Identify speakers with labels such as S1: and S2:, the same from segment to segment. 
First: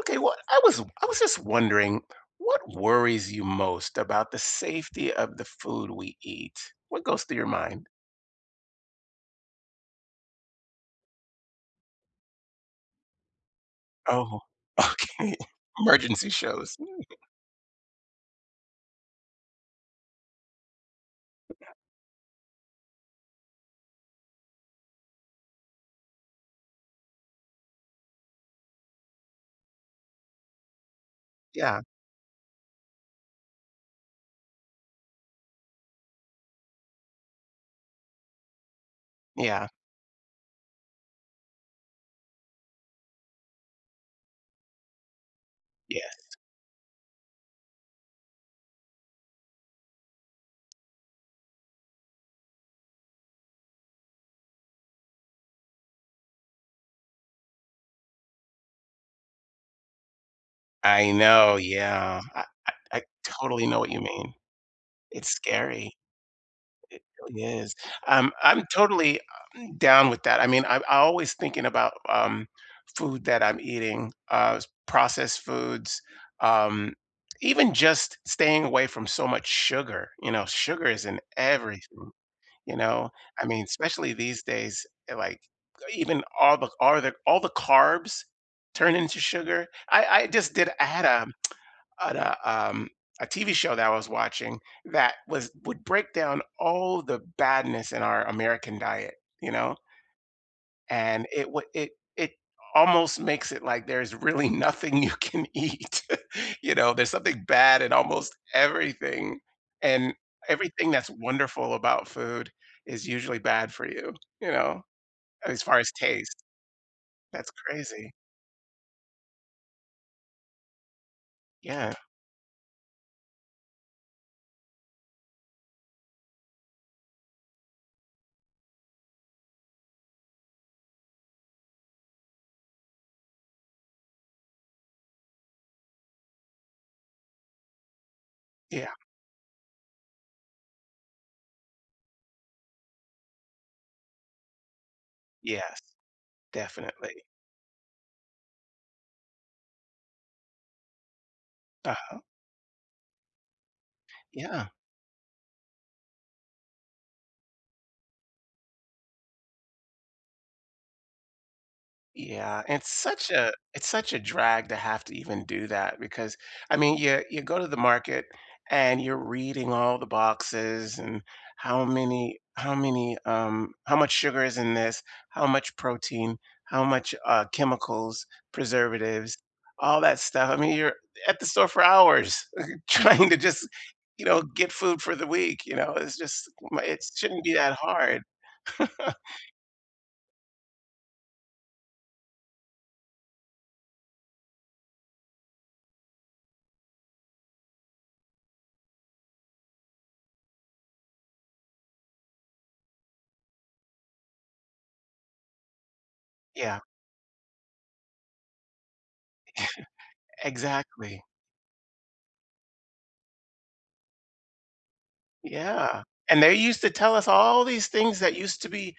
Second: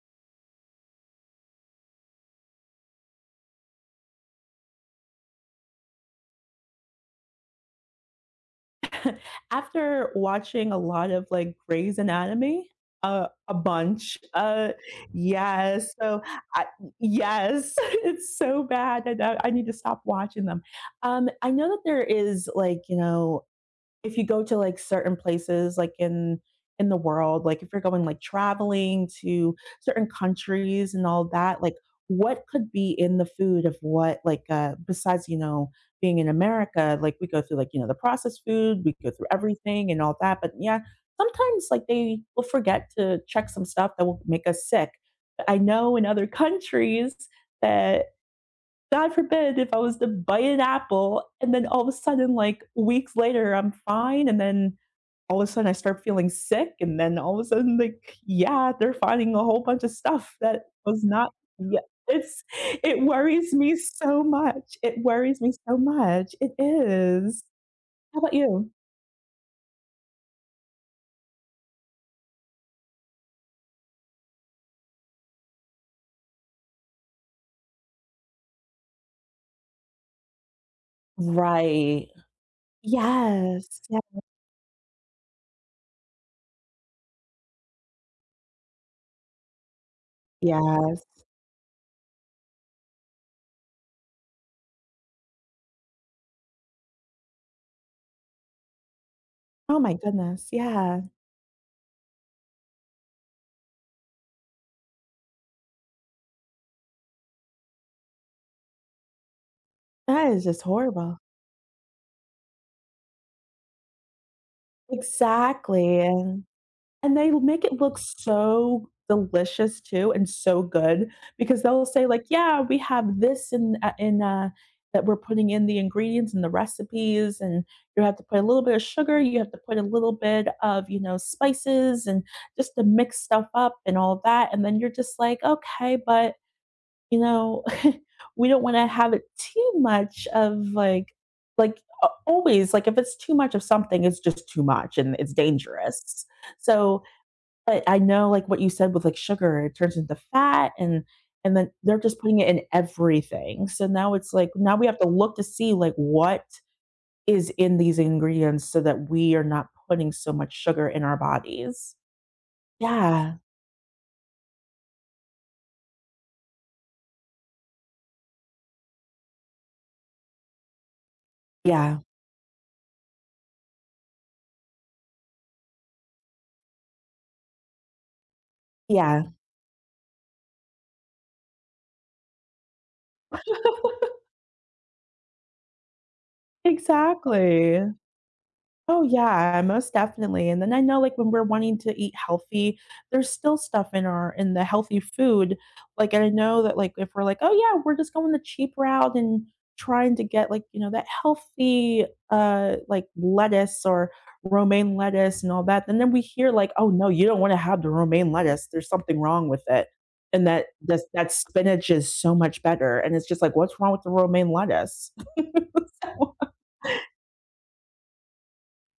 S1: Okay, well, I was just wondering what worries you most about the safety of the food we eat? What goes through your mind?
S2: After watching a lot of, like, Grey's Anatomy, a bunch,
S1: Oh, okay.
S2: yes, so
S1: Emergency
S2: I
S1: shows.
S2: yes, it's so bad, I know I need to stop watching them. I know that there is, like, you know, if you go to, like, certain places, like, in the world, like, if you're going, like, traveling to certain countries and all that, like,
S1: Yeah.
S2: what could be in the food of what, like, besides, you know, being in America, like, we go through, like, you know, the processed food, we go through
S1: Yeah.
S2: everything and all that, but, yeah, sometimes, like, they will forget to check some stuff that will make us sick. But I know in
S1: Yeah.
S2: other countries that God forbid if I was to bite an apple and then all of a sudden, like, weeks later, I'm fine. And then all of a sudden I start feeling sick. And then all of a sudden, like, yeah, they're finding a whole bunch of stuff that was
S1: I
S2: not
S1: know,
S2: yeah.
S1: yeah.
S2: It's it
S1: I
S2: worries
S1: totally
S2: me
S1: know what you
S2: so
S1: mean.
S2: much. It
S1: It's
S2: worries me so
S1: scary.
S2: much. It
S1: It
S2: is.
S1: really is.
S2: How about
S1: I'm
S2: you?
S1: totally, down with that. I mean, I'm always thinking about, food that I'm eating, s processed foods, um, even just staying away from so much sugar, you know, sugar is in
S2: Right.
S1: everything, you know? I mean,
S2: Yes. Yes.
S1: especially these days, eh, like, even all the all the carbs turn into sugar. I just did I had
S2: Yes.
S1: a on a a TV show that I was watching that was would break down all the badness in our American diet, you know,
S2: Oh my goodness. Yeah.
S1: and it almost makes it like there's really nothing you can eat, you know. There's something bad in almost everything, and
S2: That is just
S1: everything that's
S2: horrible.
S1: wonderful about food is usually bad for you, you know, as far as
S2: Exactly.
S1: taste.
S2: And they
S1: That's
S2: make it look
S1: crazy.
S2: so delicious too and so good because they'll
S1: Yeah,
S2: say like, "Yeah, we have this in a that we're putting in the ingredients and the recipes, and you have to put a little bit of sugar, you have to put a little bit of, you know, spices and just to mix stuff up and all that." And then you're just like, "Okay, but, you know, we don't wanna
S1: yeah,
S2: have it too much of, like a always, like, if it's too much of something, it's just too much and it's
S1: yes,
S2: dangerous." So
S1: definitely.
S2: but I know, like, what you said with, like, sugar, it turns into fat, and then
S1: Uh,
S2: they're just putting it in everything. So now it's like
S1: yeah.
S2: now we have to look to see, like, what is in these ingredients so that we are not putting so much sugar in our bodies.
S1: Yeah, and it's such
S2: Yeah.
S1: a it's such a drag to have to even do that because I mean you go to the market and you're reading all the boxes and how
S2: Yeah.
S1: many how many how much sugar is in this, how much protein, how much chemicals,
S2: Yeah.
S1: preservatives, all that stuff. I mean you're at the store for hours trying to just you know get food for the week, you know. It's just it shouldn't be that
S2: Exactly.
S1: hard.
S2: Oh, yeah, most definitely, and then I know, like, when we're wanting to eat healthy, there's still stuff in our in the healthy food, like, and I know that, like, if we're like, "Oh, yeah, we're just going the cheap route and trying to get, like, you know, that healthy, like, lettuce or romaine lettuce and all that," and then we hear like,
S1: Yeah,
S2: "Oh, no, you don't wanna have the romaine lettuce, there's something wrong with it," and that that
S1: exactly.
S2: that spinach is so much better, and it's just like, "What's wrong with the romaine lettuce?"
S1: Yeah,
S2: So
S1: and they used to tell us all these things that used to be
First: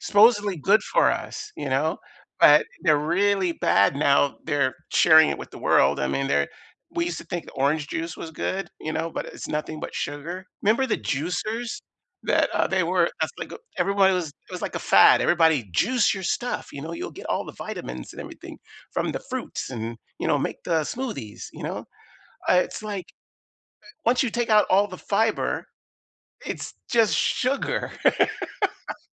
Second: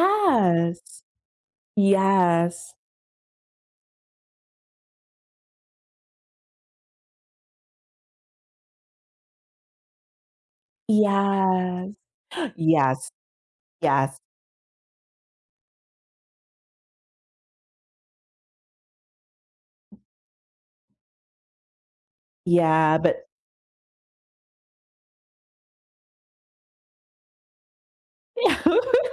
S1: supposedly good for us, you know, but
S2: Yes.
S1: they're really bad now, they're sharing it with the world, I mean, they're we used to think the orange juice was good, you know, but it's nothing but sugar. Remember the juicers
S2: Yes.
S1: that, they were
S2: Yes.
S1: that's like a everybody
S2: Yes.
S1: was it was like a fad, everybody, "Juice your stuff," you know, "You'll get all the vitamins and everything from the fruits and, you know, make the smoothies," you know? It's
S2: Yeah,
S1: like,
S2: but
S1: once you take out all the fiber it's just sugar.
S2: yeah.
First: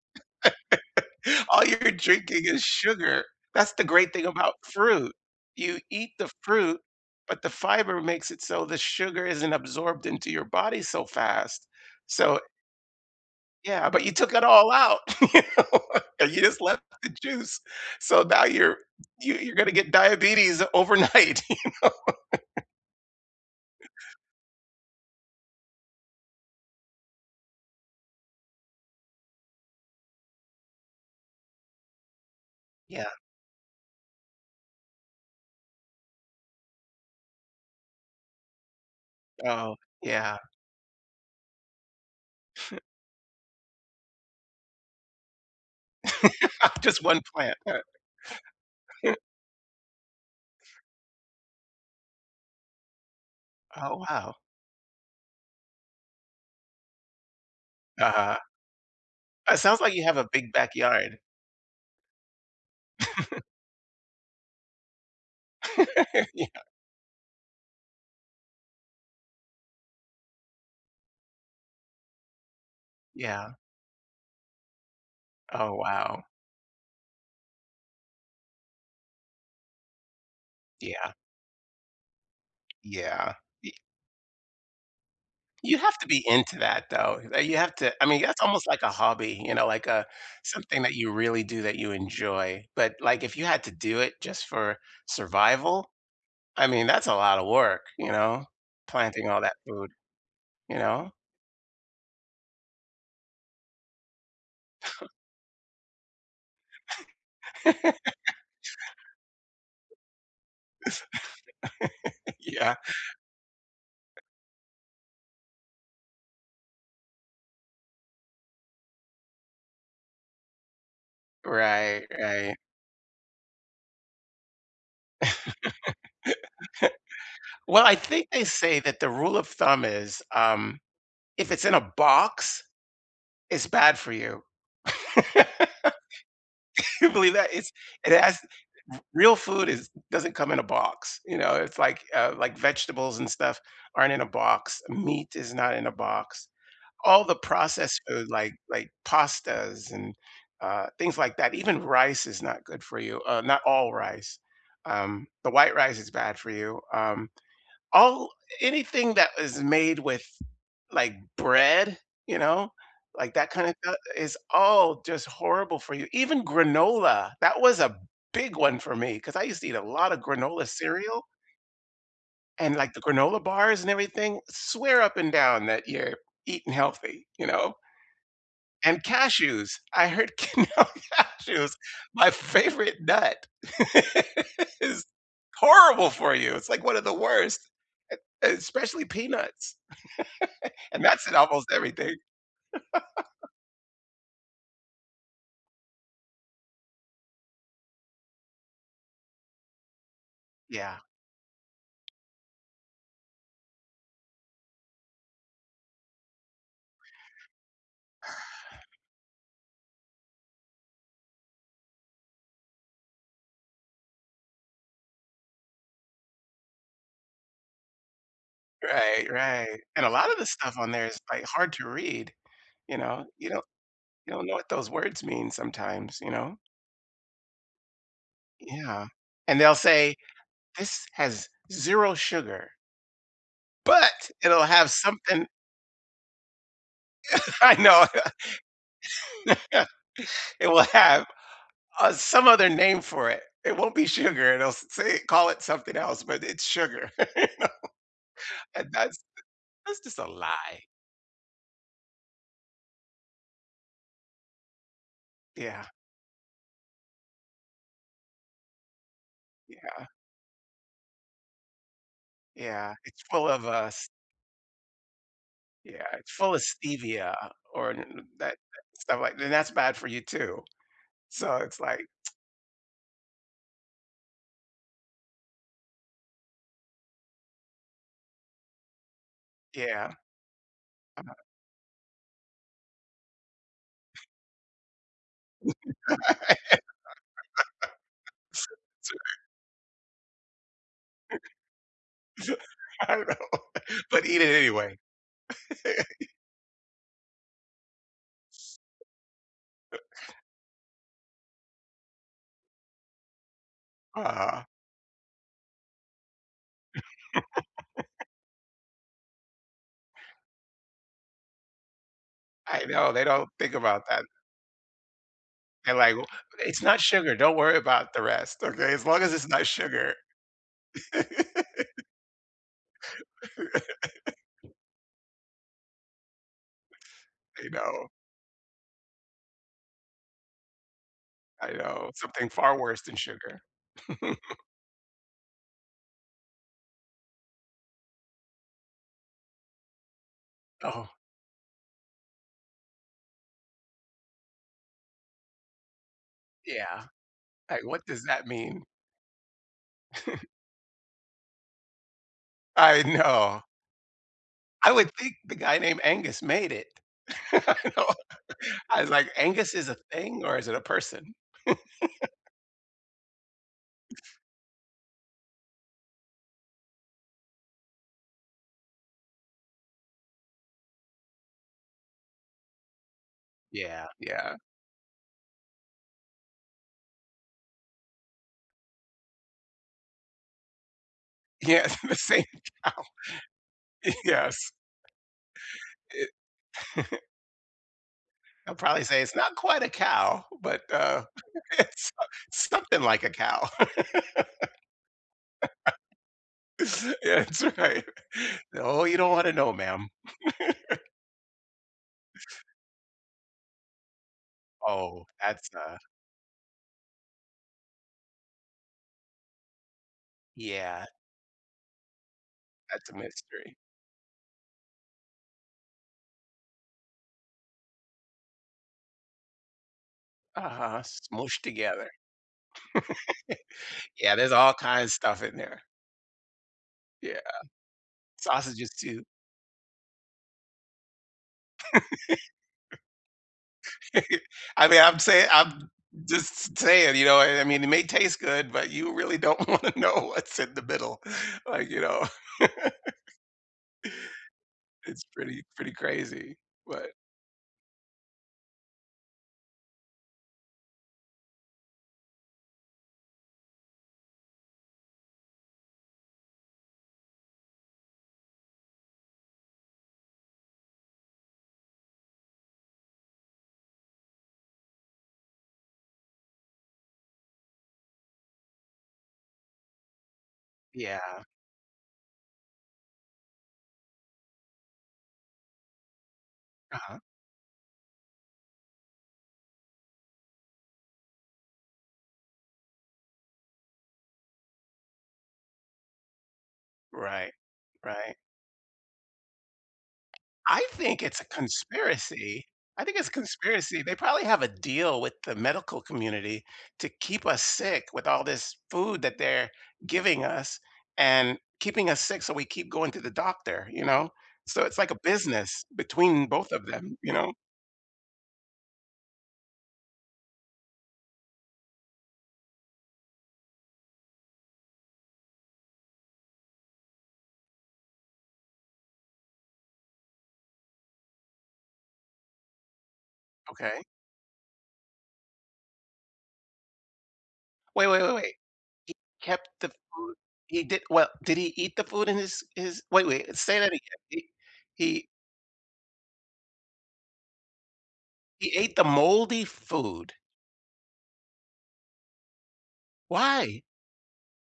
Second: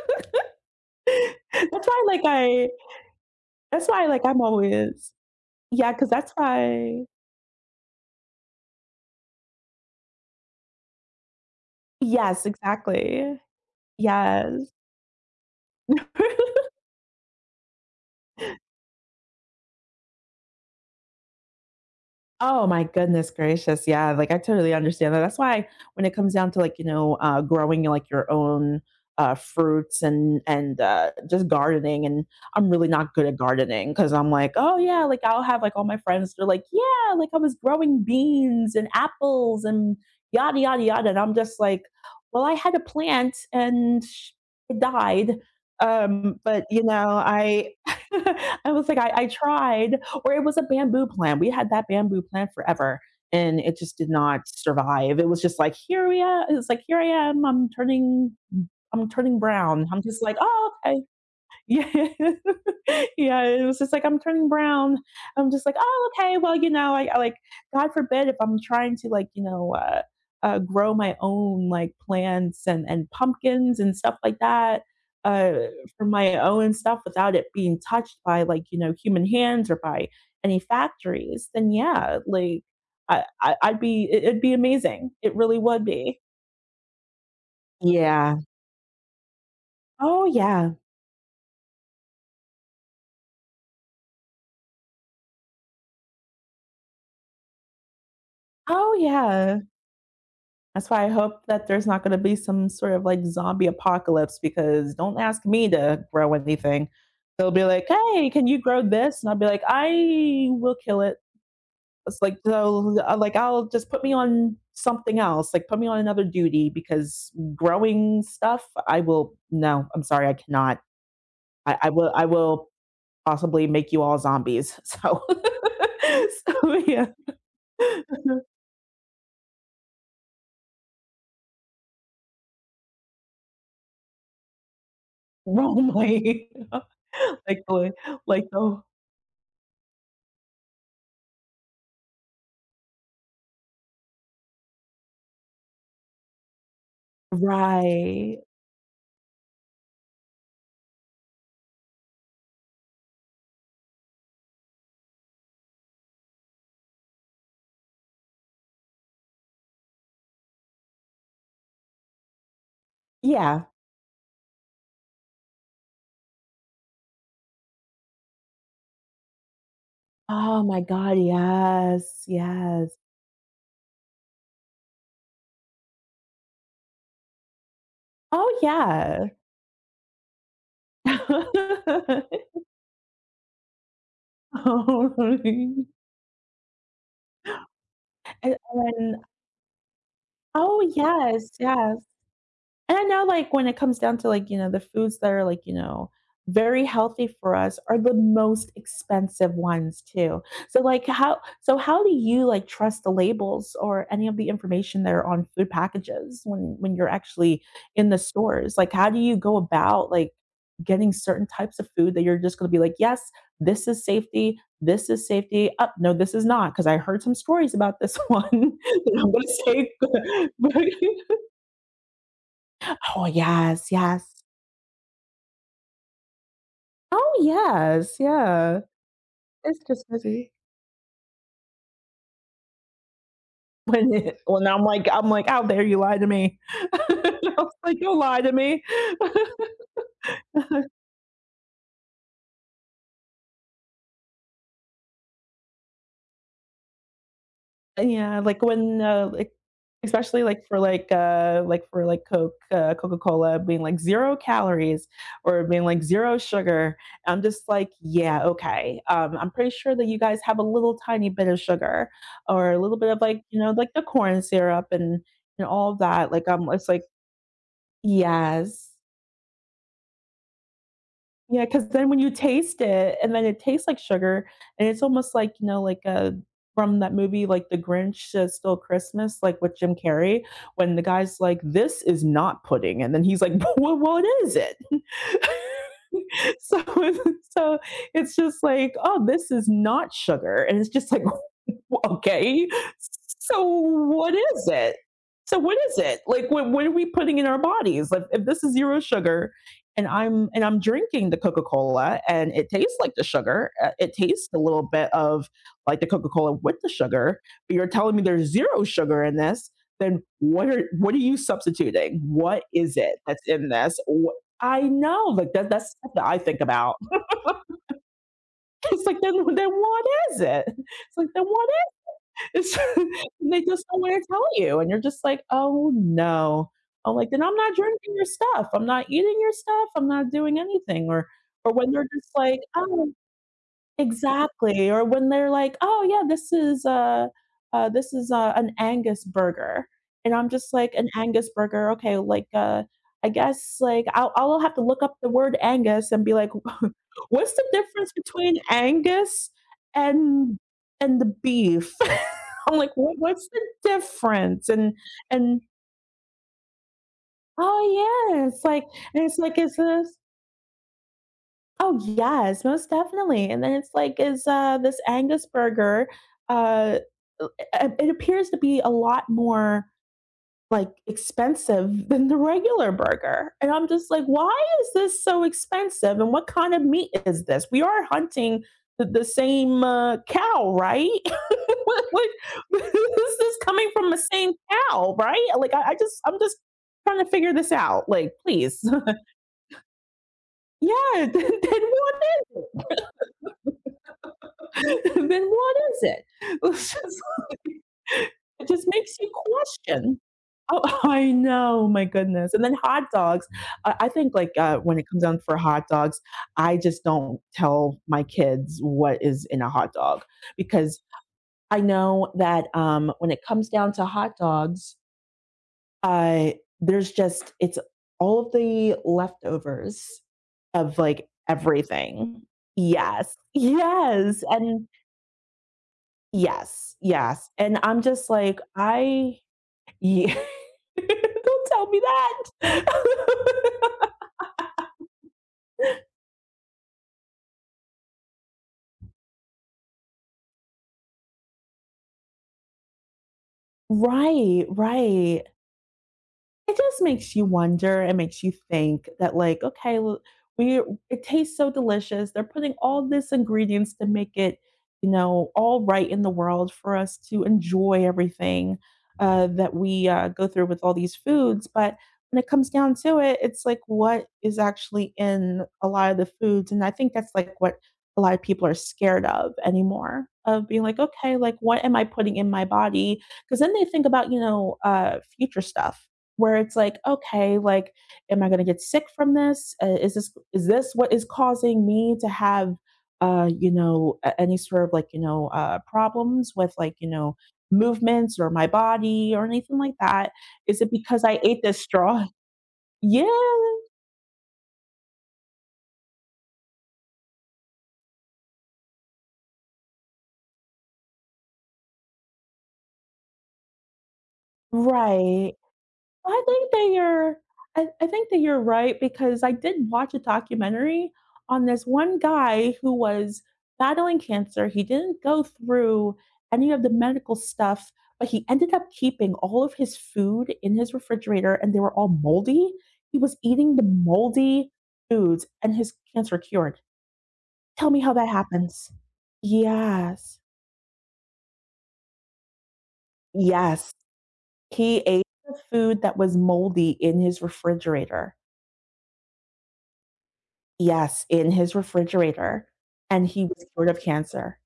S1: All
S2: that's
S1: you're
S2: why, like,
S1: drinking is
S2: I
S1: sugar. That's the
S2: that's why,
S1: great
S2: like,
S1: thing
S2: I'm
S1: about fruit.
S2: always
S1: You
S2: yeah, because
S1: eat the
S2: that's
S1: fruit,
S2: why
S1: but the fiber makes it so the sugar isn't absorbed into your body so fast. So,
S2: yes, exactly.
S1: yeah, but you took it all
S2: Yes.
S1: out, you know, and you just left the juice. So now you're you're gonna get diabetes overnight.
S2: Oh my goodness gracious. Yeah, like, I totally understand that. That's why when it comes down to, like, you know, growing, like, your own fruits and just gardening, and I'm really
S1: Yeah.
S2: not good at gardening because I'm like, oh yeah, like, I'll have, like, all my friends. They're like, yeah, like, I was growing beans and apples
S1: Oh,
S2: and
S1: yeah.
S2: yada yada yada, and I'm just like, well, I had a plant and it died. But you
S1: Just one
S2: know,
S1: plant.
S2: I I was like, I tried or it was a bamboo plant. We had that bamboo plant forever and it just
S1: Oh,
S2: did
S1: wow.
S2: not survive. It was just like, here we are. It's like, here I am.
S1: uh
S2: I'm turning
S1: It sounds
S2: brown.
S1: like
S2: I'm
S1: you have
S2: just
S1: a
S2: like,
S1: big
S2: oh, okay.
S1: backyard.
S2: Yeah. Yeah, it was just like, "I'm turning brown." I'm just like, "Oh, okay. Well,
S1: Yeah.
S2: you know, I like, God forbid if I'm trying to, like, you know, grow my own, like, plants and
S1: Yeah.
S2: pumpkins and stuff like that, uh,
S1: Oh,
S2: for
S1: wow.
S2: my own stuff without it being touched by, like, you know, human hands or by any
S1: Yeah,
S2: factories, then yeah, like, I
S1: yeah.
S2: I
S1: Y
S2: I'd be it'd be amazing. It really
S1: you
S2: would
S1: have to
S2: be.
S1: be into that, though. You have to I mean,
S2: Yeah.
S1: that's almost like a hobby, you know, like a
S2: Oh, yeah.
S1: something that you really do that you enjoy. But, like, if you had to do it just for survival, I mean, that's a lot of work, you know,
S2: Oh,
S1: planting all that
S2: yeah.
S1: food, you
S2: That's why
S1: know?
S2: I hope that there's not going to be some sort of, like, zombie apocalypse because don't ask me to grow anything. They'll be like, "Hey, can you grow this?" And I'll be like, "I will kill it." It's like
S1: Yeah.
S2: so, like, I'll just put me on something else, like, put me on another duty because growing stuff, I will. No, I'm sorry, I cannot. I
S1: Right,
S2: will. I
S1: right.
S2: will possibly make you all zombies. So, so yeah,
S1: Well, I think they say that the rule of thumb is, if it's in a box, it's bad for you.
S2: wrongly,
S1: you believe that?
S2: like
S1: It's
S2: the
S1: it has
S2: like the
S1: real food is doesn't come in a box, you know, it's like vegetables and stuff aren't in a box, meat is not in a box. All the processed food
S2: Right.
S1: like pastas and, things like that, even rice is not good for you, not all rice. The white rice is bad for you, all anything that is made with like bread, you know, like that
S2: Yeah.
S1: kind of stuff is all just horrible for you. Even granola, that was a big one for me because I used to eat a lot of
S2: Oh
S1: granola
S2: my god,
S1: cereal
S2: yes,
S1: and
S2: yes.
S1: like the granola bars and everything. Swear up and down that you're eating healthy, you know,
S2: Oh,
S1: and
S2: yeah.
S1: cashews. I heard no, cashews. My favorite nut is
S2: Oh,
S1: horrible for you. It's like one of the worst, e
S2: And
S1: especially
S2: and
S1: peanuts,
S2: oh,
S1: and that's in
S2: yes,
S1: almost
S2: yes.
S1: everything.
S2: And I know, like, when it comes down to, like, you know, the foods that are, like, you know, very healthy for us are the most expensive ones too. So,
S1: Yeah.
S2: like, how do you, like, trust the labels or any of the information that are on food packages when you're actually in the stores? Like, how do you go about, like, getting certain types of food that you're just gonna be like, "Yes, this is safety. This is safety. Up, no, this is not because I heard some stories about this one
S1: Right,
S2: that
S1: right, and a lot of the
S2: I'm
S1: stuff
S2: gonna
S1: on there is,
S2: say."
S1: like, hard to read, you know?
S2: Oh, yes, yes.
S1: You don't know what those words mean sometimes, you know?
S2: Oh, yes, yeah.
S1: Yeah, and they'll
S2: It's just
S1: say,
S2: busy.
S1: "This has 0 sugar,"
S2: When
S1: but
S2: it
S1: it'll
S2: when I'm
S1: have
S2: like I'm
S1: something
S2: like, "How dare you lie to me?" I
S1: I
S2: was like,
S1: know.
S2: you lie to me."
S1: It will have some other name for it. It won't be sugar. It'll say call it something else, but it's sugar.
S2: And yeah, like,
S1: and
S2: when, like,
S1: that's just a
S2: especially like for
S1: lie.
S2: like, like for, like, Coke, Coca-Cola being like 0 calories or being
S1: Yeah,
S2: like 0 sugar, I'm just like, "Yeah, okay. I'm pretty sure
S1: yeah,
S2: that you guys have a little tiny bit of sugar or a
S1: yeah.
S2: little bit of,
S1: It's
S2: like,
S1: full
S2: you
S1: of
S2: know, like the
S1: s-
S2: corn syrup and all of
S1: yeah, it's
S2: that." Like,
S1: full of
S2: it's like
S1: stevia or n- that,
S2: yes.
S1: that stuff like, and that's bad for you too. So
S2: Yeah,
S1: it's
S2: because
S1: like,
S2: then when you taste it, and then it tastes like sugar, and it's almost like, you know, like, from that movie, like, The Grinch, Stole Christmas, like, with Jim
S1: yeah,
S2: Carrey, when the guy's like, "This is not pudding," and then he's like, "Well, what is it?" So, so it's just like, "Oh, this is not sugar," and it's just like, okay
S1: I don't know,
S2: so
S1: but
S2: what
S1: eat it
S2: is it
S1: anyway.
S2: so what is it, like, what are we putting in our bodies, like, if this is zero sugar and I'm drinking the Coca-Cola and it tastes like the sugar, it tastes a
S1: Uh,
S2: little bit of, like, the Coca-Cola with the sugar but you're telling me there's zero sugar in this then what are you substituting, what
S1: I
S2: is
S1: know
S2: it
S1: they
S2: that's
S1: don't
S2: in
S1: think
S2: this?
S1: about that.
S2: I know, like, that, that's
S1: They're
S2: stuff
S1: like, "Well,
S2: that I think
S1: it's
S2: about.
S1: not sugar. Don't worry about the rest. Okay, as
S2: It's like,
S1: long as it's not
S2: then what
S1: sugar,
S2: is it? It's like, then what it's and they
S1: you
S2: just don't wanna tell you, and you're just like, "Oh, no." I'm like, "Then I'm not
S1: know.
S2: drinking your stuff, I'm not eating your stuff, I'm not doing anything,"
S1: I
S2: or when they're
S1: know,
S2: just
S1: something
S2: like,
S1: far worse
S2: "Oh"
S1: than sugar.
S2: Exactly, or when they're like, "Oh, yeah, this is a an Angus burger," and I'm just like,
S1: Oh,
S2: "An Angus burger, okay, like, I guess, like, I'll have to look up the word Angus and be like,
S1: yeah.
S2: "What's the
S1: Like, what
S2: difference
S1: does that
S2: between
S1: mean?
S2: Angus and and the beef?" I'm like,
S1: I
S2: "What what's the
S1: know.
S2: difference?"
S1: I would think the
S2: And,
S1: guy named Angus made it. I know.
S2: "Oh, yeah," it's like
S1: I was
S2: and
S1: like,
S2: it's like,
S1: "Angus
S2: "Is
S1: is a
S2: this"
S1: thing or is it a person?"
S2: Oh, yes, most definitely, and then it's like, is, this Angus burger, uh, uh, it appears to be a lot more, like, expensive than the regular burger, and I'm
S1: Yeah,
S2: just like, "Why
S1: yeah.
S2: is this so expensive, and what kind of meat is this? We are hunting the same, cow, right?
S1: Yeah,
S2: What
S1: the same cow.
S2: this is coming from the same
S1: Yes.
S2: cow, right?" Like, I just
S1: It
S2: I'm just trying to figure this out, like,
S1: I'll
S2: please.
S1: probably say it's not quite a cow, but,
S2: Yeah, then
S1: it's
S2: what is it?
S1: something like a cow.
S2: then what is it? It's just
S1: Yeah, that's right.
S2: like it just
S1: Oh,
S2: makes
S1: you
S2: you
S1: don't wanna know, ma'am."
S2: question. Oh, I know, my goodness. And then hot dogs, I think, like, when it comes
S1: Oh,
S2: down for
S1: that's,
S2: hot dogs, I just don't tell my kids what is in a hot dog because
S1: yeah,
S2: I know that,
S1: that's a
S2: when it comes
S1: mystery.
S2: down to hot dogs, uh, there's just it's all of the leftovers of,
S1: Uh-huh,
S2: like,
S1: smooshed together.
S2: everything. Yes,
S1: Yeah,
S2: yes,
S1: there's all
S2: and
S1: kinds of stuff in there.
S2: yes,
S1: Yeah,
S2: yes, and I'm just like,
S1: sausages too.
S2: "I yeah, don't tell me that."
S1: I mean, I'm saying I'm just saying, you know, I mean, it may taste good, but you really don't want to know what's in the middle. Like, you know,
S2: Right,
S1: it's
S2: right,
S1: pretty crazy,
S2: it just
S1: but
S2: makes you wonder, it makes you think that like, okay, l we it tastes so delicious, they're putting all this ingredients to make it, you know, all right in the world for us to enjoy everything, that we, go through with all these foods, but when it comes down to it, it's like what is actually in a lot of the foods, and I think that's like what a lot of people are scared of anymore, of being like, "Okay,
S1: yeah.
S2: like, what am I putting in my body? Because then they think about, you know, future stuff where it's like,
S1: Uh-huh.
S2: okay, like, am I going to get sick from this? Is this what is causing me to have, you know, any sort of, like, you know, problems with, like, you know,
S1: Right. Right.
S2: movements or my body or anything like that? Is
S1: I
S2: it
S1: think
S2: because I
S1: it's a
S2: ate this straw?
S1: conspiracy. I think
S2: Yeah,
S1: it's a conspiracy. They probably have a deal with the medical community to keep us sick with all this food that they're giving us and keeping us sick so we keep going to the doctor, you know? So it's like a
S2: right.
S1: business
S2: I
S1: between
S2: think
S1: both of
S2: that
S1: them, you
S2: you're
S1: know?
S2: I think that you're right because I did watch a documentary on this one guy who was battling cancer. He didn't go through any of the medical stuff, but he ended up keeping all of his food in his refrigerator and they were all moldy. He was eating the
S1: Okay.
S2: moldy foods and his cancer cured. Tell me
S1: Wait,
S2: how
S1: wait,
S2: that
S1: wait, wait.
S2: happens.
S1: He kept the food.
S2: Yes.
S1: He did well, did he eat the food in his wait, wait, say that
S2: Yes.
S1: again. He
S2: He ate
S1: he,
S2: the food that was moldy in his refrigerator.
S1: he ate the moldy food.
S2: Yes, in his refrigerator, and he was
S1: Why?
S2: cured of cancer.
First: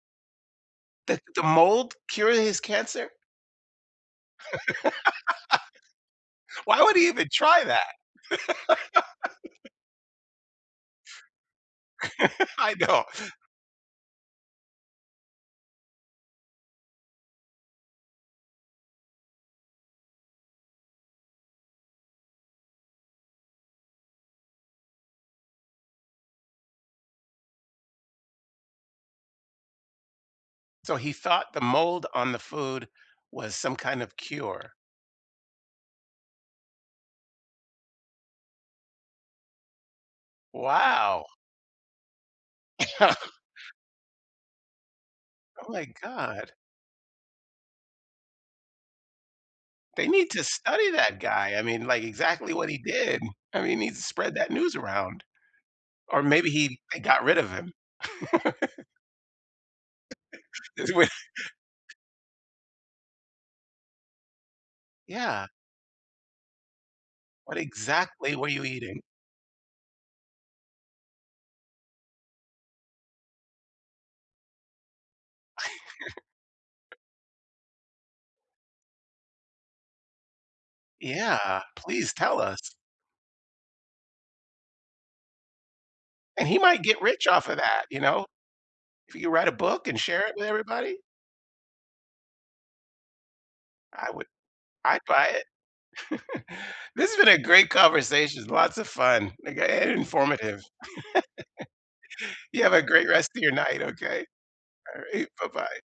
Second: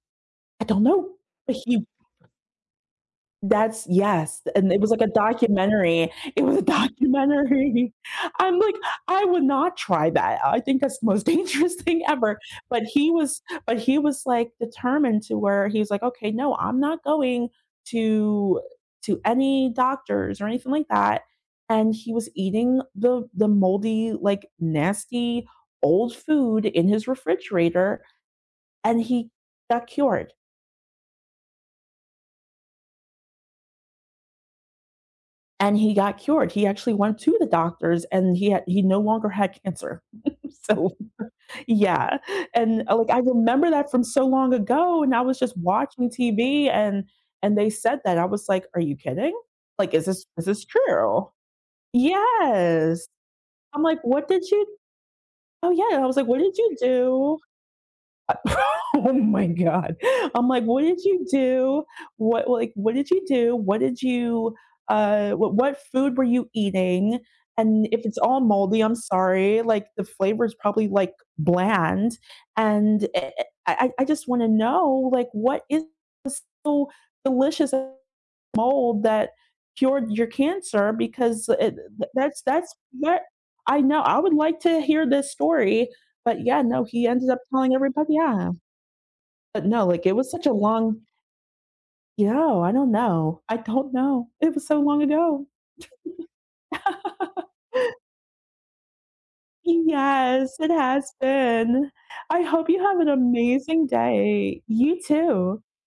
S2: I don't know,
S1: The
S2: but he
S1: mold cured his cancer?
S2: that's yes, and it was like a documentary. It was a
S1: Why would he even try that?
S2: documentary. I'm like, "I would not try that. I think that's the most dangerous thing ever."
S1: I know.
S2: But he was, like, determined to where he was like, "Okay, no, I'm not going to to any doctors or anything like that." And he was eating the moldy, like, nasty old food in his refrigerator, and he got cured.
S1: So he thought the mold on the food was some kind of cure.
S2: And he got cured. He actually went to the doctors and he had, he no longer had cancer. so
S1: Wow.
S2: yeah. And, like, I remember that from so long ago and I was just
S1: Oh my
S2: watching
S1: god.
S2: TV and they said that. I was like, "Are you kidding? Like,
S1: They need to
S2: is this
S1: study that
S2: true?"
S1: guy. I mean, like, exactly what he
S2: Yes.
S1: did. I mean, he
S2: I'm
S1: needs
S2: like,
S1: to
S2: "What
S1: spread
S2: did
S1: that
S2: you
S1: news around.
S2: Oh yeah." I was
S1: Or
S2: like, "What
S1: maybe
S2: did you
S1: he they got rid
S2: do?"
S1: of him.
S2: Oh my god. I'm like, "What
S1: It's
S2: did
S1: weird.
S2: you do? What like, what did you do? What did you,
S1: Yeah.
S2: what food were you eating?"
S1: What
S2: And if it's
S1: exactly
S2: all
S1: were you
S2: moldy, I'm
S1: eating?
S2: sorry, like, the flavor is probably, like, bland, and I I just wanna know, like, what is so delicious about mold that cured your cancer because
S1: Yeah,
S2: it th
S1: please tell
S2: that's
S1: us.
S2: that I know, I would like to hear this story, but
S1: And he
S2: yeah, no,
S1: might get
S2: he
S1: rich
S2: ended up
S1: off of
S2: telling
S1: that, you
S2: everybody
S1: know?
S2: yeah.
S1: If you write a
S2: But
S1: book
S2: no,
S1: and
S2: like, it
S1: share
S2: was
S1: it
S2: such
S1: with
S2: a
S1: everybody,
S2: long you know, I don't know. I don't
S1: I would
S2: know. It was so
S1: I'd
S2: long
S1: buy it.
S2: ago.
S1: This has been a great conversation, lots of fun, like, and
S2: Yes,
S1: informative.
S2: it has been. I
S1: You
S2: hope
S1: have a
S2: you have
S1: great
S2: an
S1: rest of your night,
S2: amazing
S1: okay?
S2: day. You
S1: All right,
S2: too.
S1: bye-bye.